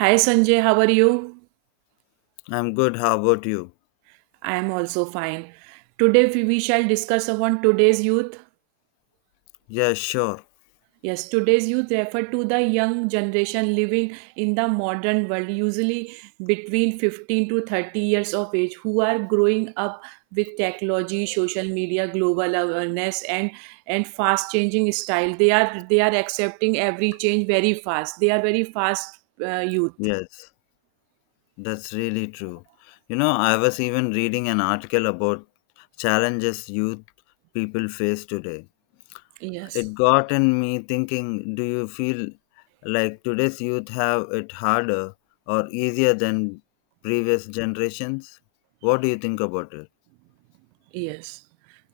Hi Sanjay, how are you? I'm good. How about you? I am also fine. Today we shall discuss upon today's youth. Yeah, sure. Yes, today's youth refer to the young generation living in the modern world, usually between 15 to 30 years of age, who are growing up with technology, social media, global awareness, and fast changing style. They are accepting every change very fast. They are very fast youth. Yes, that's really true. I was even reading an article about challenges youth people face today. It Yes. got in me thinking, do you feel like today's youth have it harder or easier than previous generations? What do you think about it? Yes,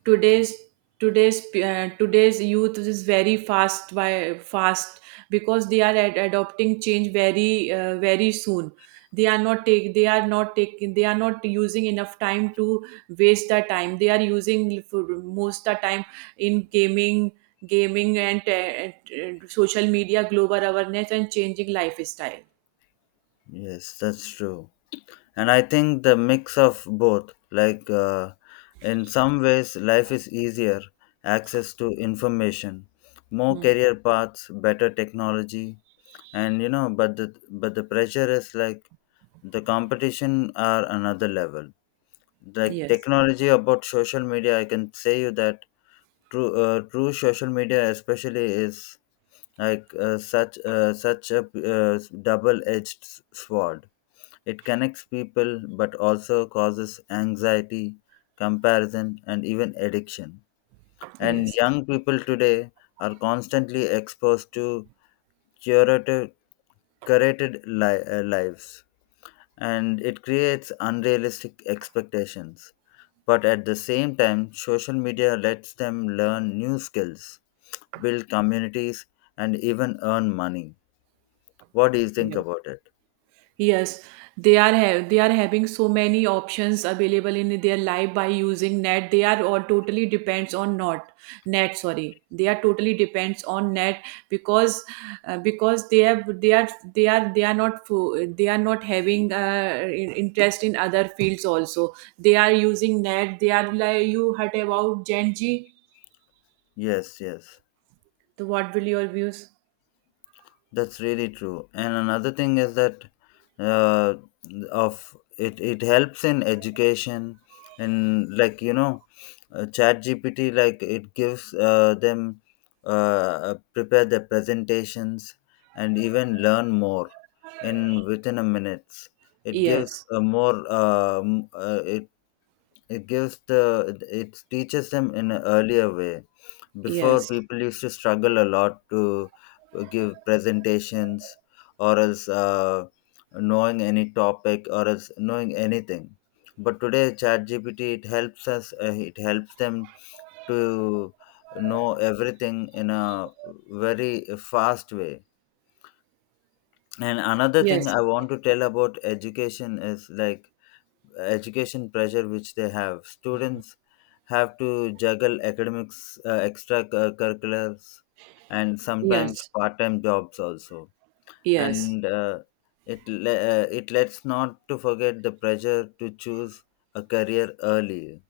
today's today's youth is very fast by fast because they are adopting change very soon. They are not take they are not taking They are not using enough time to waste their time. They are using for most the time in gaming, gaming and social media, global awareness, and changing lifestyle. Yes, that's true. And I think the mix of both, like in some ways life is easier, access to information, more Hmm. career paths, better technology. And but the pressure is like the competition are another level, like Yes, technology about social media. I can say you that true, social media especially is like such a uh, double edged sword. It connects people but also causes anxiety, comparison, and even addiction. And yes, young people today are constantly exposed to curated, lives, and it creates unrealistic expectations. But at the same time, social media lets them learn new skills, build communities, and even earn money. What do you think yes. about it? Yes, they are having so many options available in their life by using net. They are all totally depends on not net. Sorry, they are totally depends on net because because they have they are they are they are not fo- they are not having interest in other fields also. They are using net. They are like you heard about Gen Z. Yes, yes. So what will your views? That's really true. And another thing is that uh, of it, it helps in education. And Chat GPT, like it gives them, prepare their presentations and even learn more in within a minutes. It gives Yes, a more it gives the it teaches them in an earlier way. Before, yes, people used to struggle a lot to give presentations or else knowing any topic or else knowing anything. But today ChatGPT, it helps us it helps them to know everything in a very fast way. And another thing yes, I want to tell about education is like education pressure which they have. Students have to juggle academics, extracurriculars, and sometimes yes, part-time jobs also. yes, And it lets not to forget the pressure to choose a career early.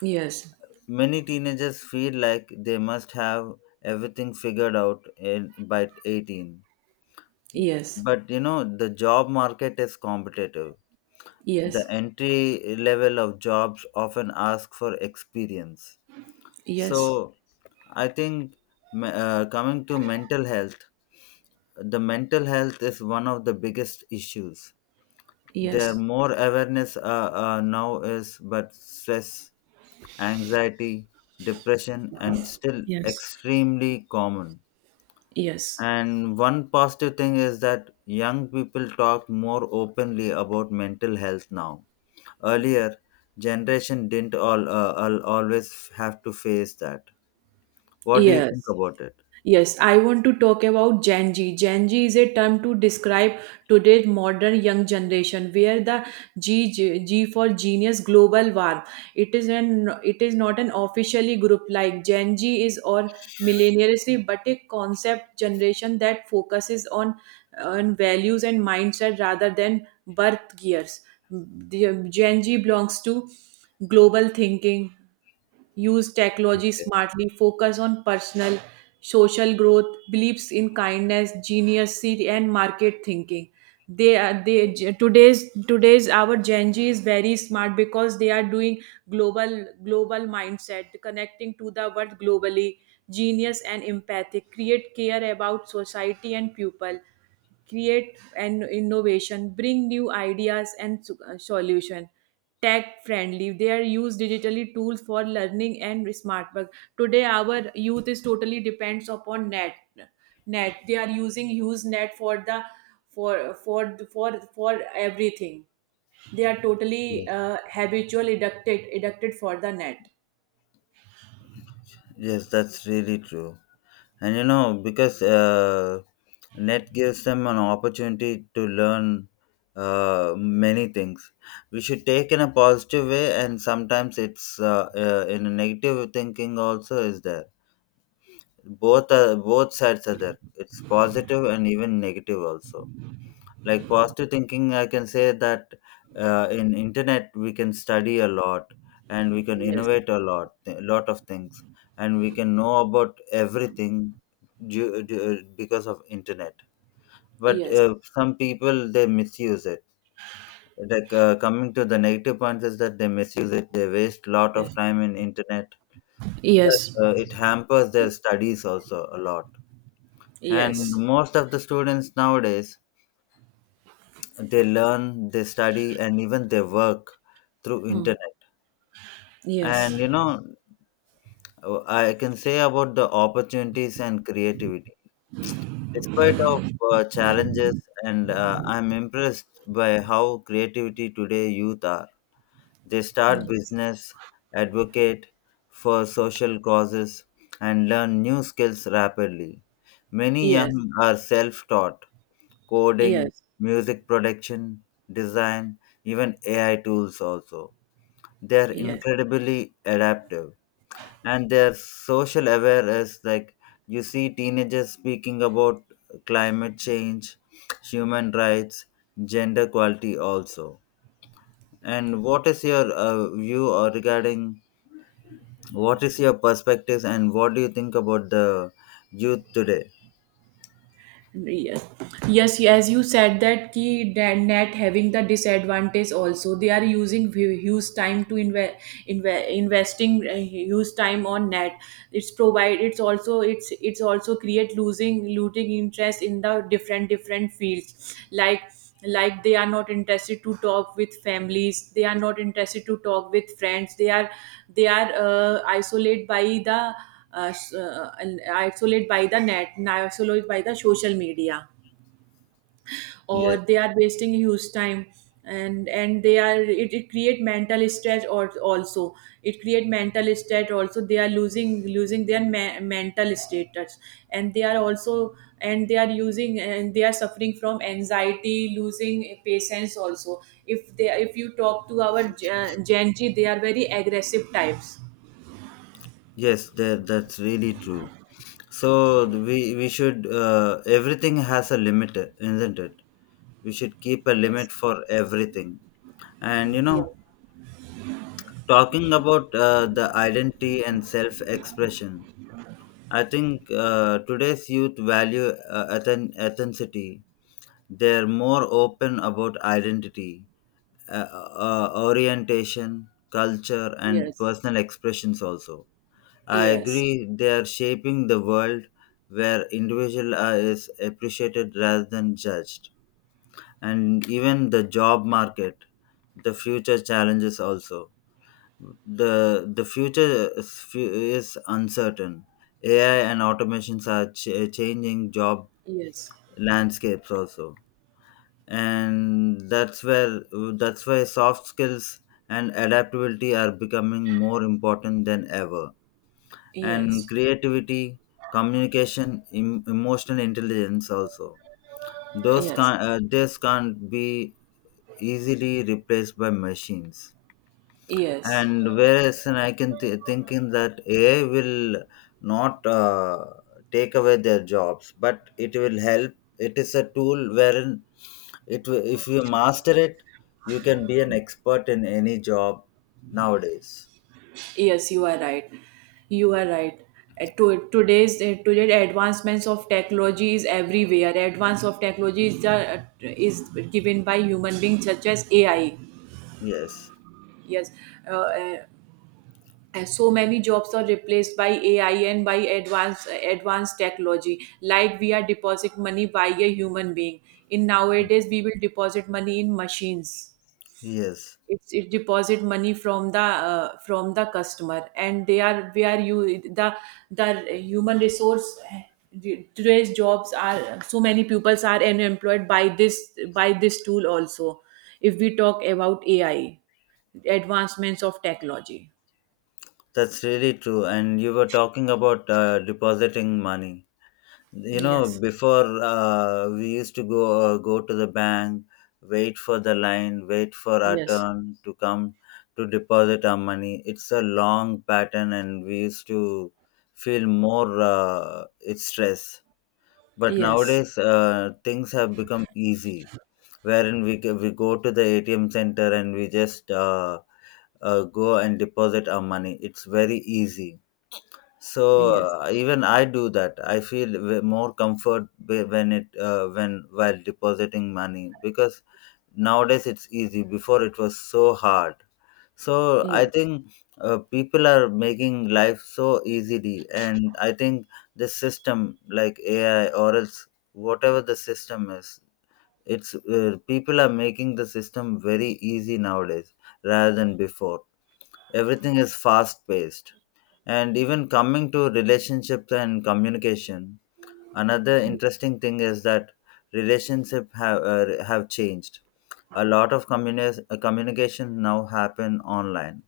yes, Many teenagers feel like they must have everything figured out in, by 18. yes. But you know the job market is competitive, the Yes. entry level of jobs often ask for experience. So Yes. I think coming to mental health, the mental health is one of the biggest issues. There Yes. more awareness now is, but stress, anxiety, depression and still Yes. extremely common. Yes. And one positive thing is that young people talk more openly about mental health now. Earlier generation didn't always have to face that. What do you think Yes. about it? Yes, I want to talk about Gen Z. Gen Z is a term to describe today's modern young generation, where the G for genius, global warm. It is not an officially group like Gen Z is or millennials, but a concept generation that focuses on values and mindset rather than birth gears. The Gen Z belongs to global thinking, use technology smartly, focus on personal, social growth, beliefs in kindness, geniusity, and market thinking. They are they today's today's our Gen Z is very smart because they are doing global mindset, connecting to the world globally, genius and empathic, create care about society and people, create an innovation, bring new ideas and solution. Tech friendly, they are use digitally tools for learning and smart work. Today, our youth is totally depends upon net. Net, they are using use net for the for everything. They are totally Yes, habitual addicted for the net. yes, that's really true. And you know, because net gives them an opportunity to learn many things. We should take in a positive way, and sometimes it's in a negative thinking also is there. Both sides are there. It's positive and even negative also. Like positive thinking I can say that in internet we can study a lot, and we can Yes, innovate a lot, a lot of things, and we can know about everything because of internet. But yes, some people they misuse it, like coming to the negative points, is that they misuse it, they waste a lot of yes. time in internet. Yes. It hampers their studies also a lot, and Yes. most of the students nowadays they learn, they study, and even they work through internet. Yes. And you know, I can say about the opportunities and creativity despite of challenges. And I'm impressed by how creativity today youth are. They start Yes. business, advocate for social causes, and learn new skills rapidly. Many young Yes. are self-taught: coding, Yes. music production, design, even AI tools also. They are Yes. incredibly adaptive, and they are social aware. As like, you see teenagers speaking about climate change, human rights, gender equality also. And what is your view or regarding, what is your perspectives and what do you think about the youth today? Yes, yes, as you said that key net having the disadvantage also, they are using huge time to invest, investing huge time on net. It's provide it's also create losing looting interest in the different fields, like they are not interested to talk with families, they are not interested to talk with friends, they are isolated by the s- and isolate by the net and isolate by the social media, or Yes, they are wasting huge time, and they are, it create mental stress, or also it create mental state also, they are losing their mental status, and they are also, and they are using, and they are suffering from anxiety, losing patience also. If they if you talk to our Gen Z, they are very aggressive types. yes, that's really true. So we should, everything has a limit, isn't it? We should keep a Yes limit for everything. And you yes know, talking about the identity and self-expression, I think today's youth value authenticity. They're more open about identity, uh, orientation, culture, and yes personal expressions also. I yes agree they are shaping the world where is appreciated rather than judged. And even the job market, the future challenges also. The the future is is uncertain. AI and automations are changing job Yes, landscapes also. And that's why soft skills and adaptability are becoming more important than ever. And yes, creativity, communication, emotional intelligence also. Those yes, can't, this can't be easily replaced by machines. yes, And whereas and I can thinking that AI will not take away their jobs, but it will help. It is a tool wherein if you master it, you can be an expert in any job nowadays. yes, you are right. You are right. Today's today advancements of technology is everywhere. Advance of technology is the, is given by human beings such as AI. Yes, Yes, uh, uh, and so many jobs are replaced by AI and by advanced technology. Like we are deposit money by a human being. In nowadays, we will deposit money in machines. yes. It's, it deposit money from the customer and they are where you the human resource. Today's jobs are so many pupils are unemployed by this tool also, if we talk about ai advancements of technology. That's really true. And you were talking about depositing money. You know, yes before we used to go to the bank, wait for the line, wait for our yes turn to come to deposit our money. It's a long pattern, and we used to feel more it's stress. But yes nowadays, things have become easy, wherein we go to the ATM center and we just go and deposit our money. It's very easy. So yes even I do that. I feel more comfort when while depositing money, because nowadays it's easy. Before it was so hard. So I yes think people are making life so easily, and I think the system like AI or else whatever the system is, it's people are making the system very easy nowadays rather than before. Everything is fast paced. And even coming to relationships and communication, another interesting thing is that relationship have changed. A lot of communication now happen online,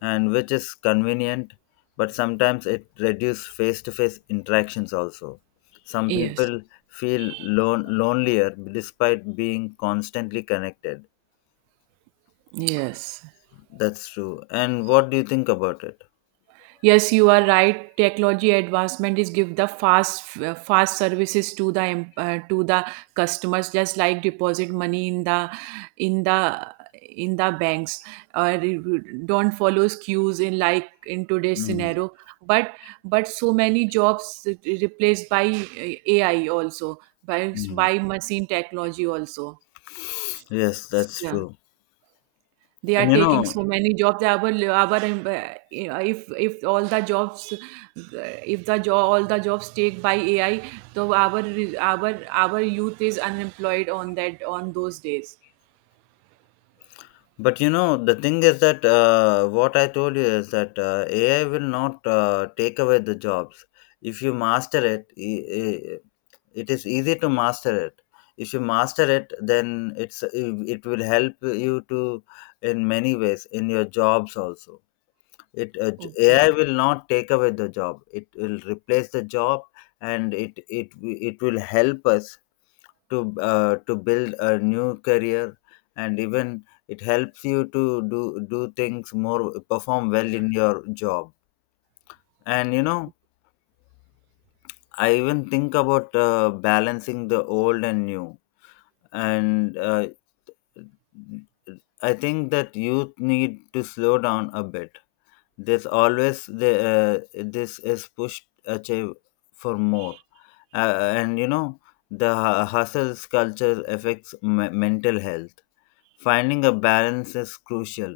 and which is convenient, but sometimes it reduces face-to-face interactions also. Some yes people feel lonelier despite being constantly connected. yes That's true. And what do you think about it? Yes, you are right. Technology advancement is give the fast services to the to the customers, just like deposit money in the in the in the banks, or don't follow queues in, like, in today's Mm. scenario. But but so many jobs replaced by AI also, Mm. by machine technology also. Yes, that's Yeah, true. they And are you taking know, so many jobs, our if all the jobs, if the job all the jobs take by ai, so our youth is unemployed on that on those days. But you know, the thing is that what I told you is that AI will not take away the jobs. If you master it, it is easy to master it. If you master it, then it will help you to in many ways in your jobs also. AI Okay. will not take away the job. It will replace the job, and it will help us to build a new career, and even it helps you to do do things more, perform well in your job. And you know, I even think about balancing the old and new. And I think that youth need to slow down a bit. There's always the this is pushed, achieve for more. uh, and you know, the hustles culture affects mental health. Finding a balance is crucial,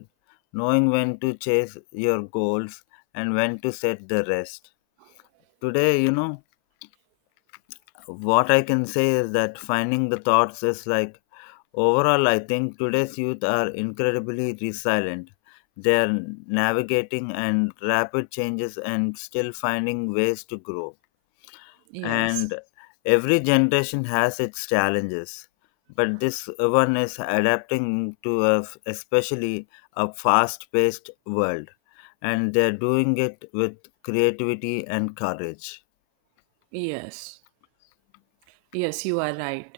knowing when to chase your goals and when to set the rest. Today, you know, what I can say is that finding the thoughts is like, overall, I think today's youth are incredibly resilient. They are navigating and rapid changes and still finding ways to grow, yes and every generation has its challenges, but this one is adapting to especially a fast paced world, and they're doing it with creativity and courage. yes yes you are right.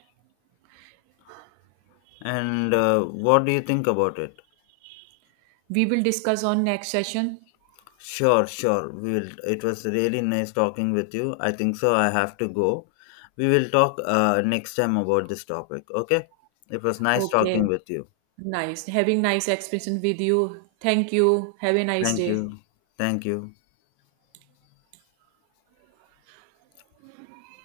And what do you think about it? We will discuss on next session. Sure, sure, we will. It was really nice talking with you. I think so, I have to go. We will talk next time about this topic, okay. It was nice talking Okay. with you. Nice having nice expression with you. Thank you. Have a nice Thank day. you. Thank you.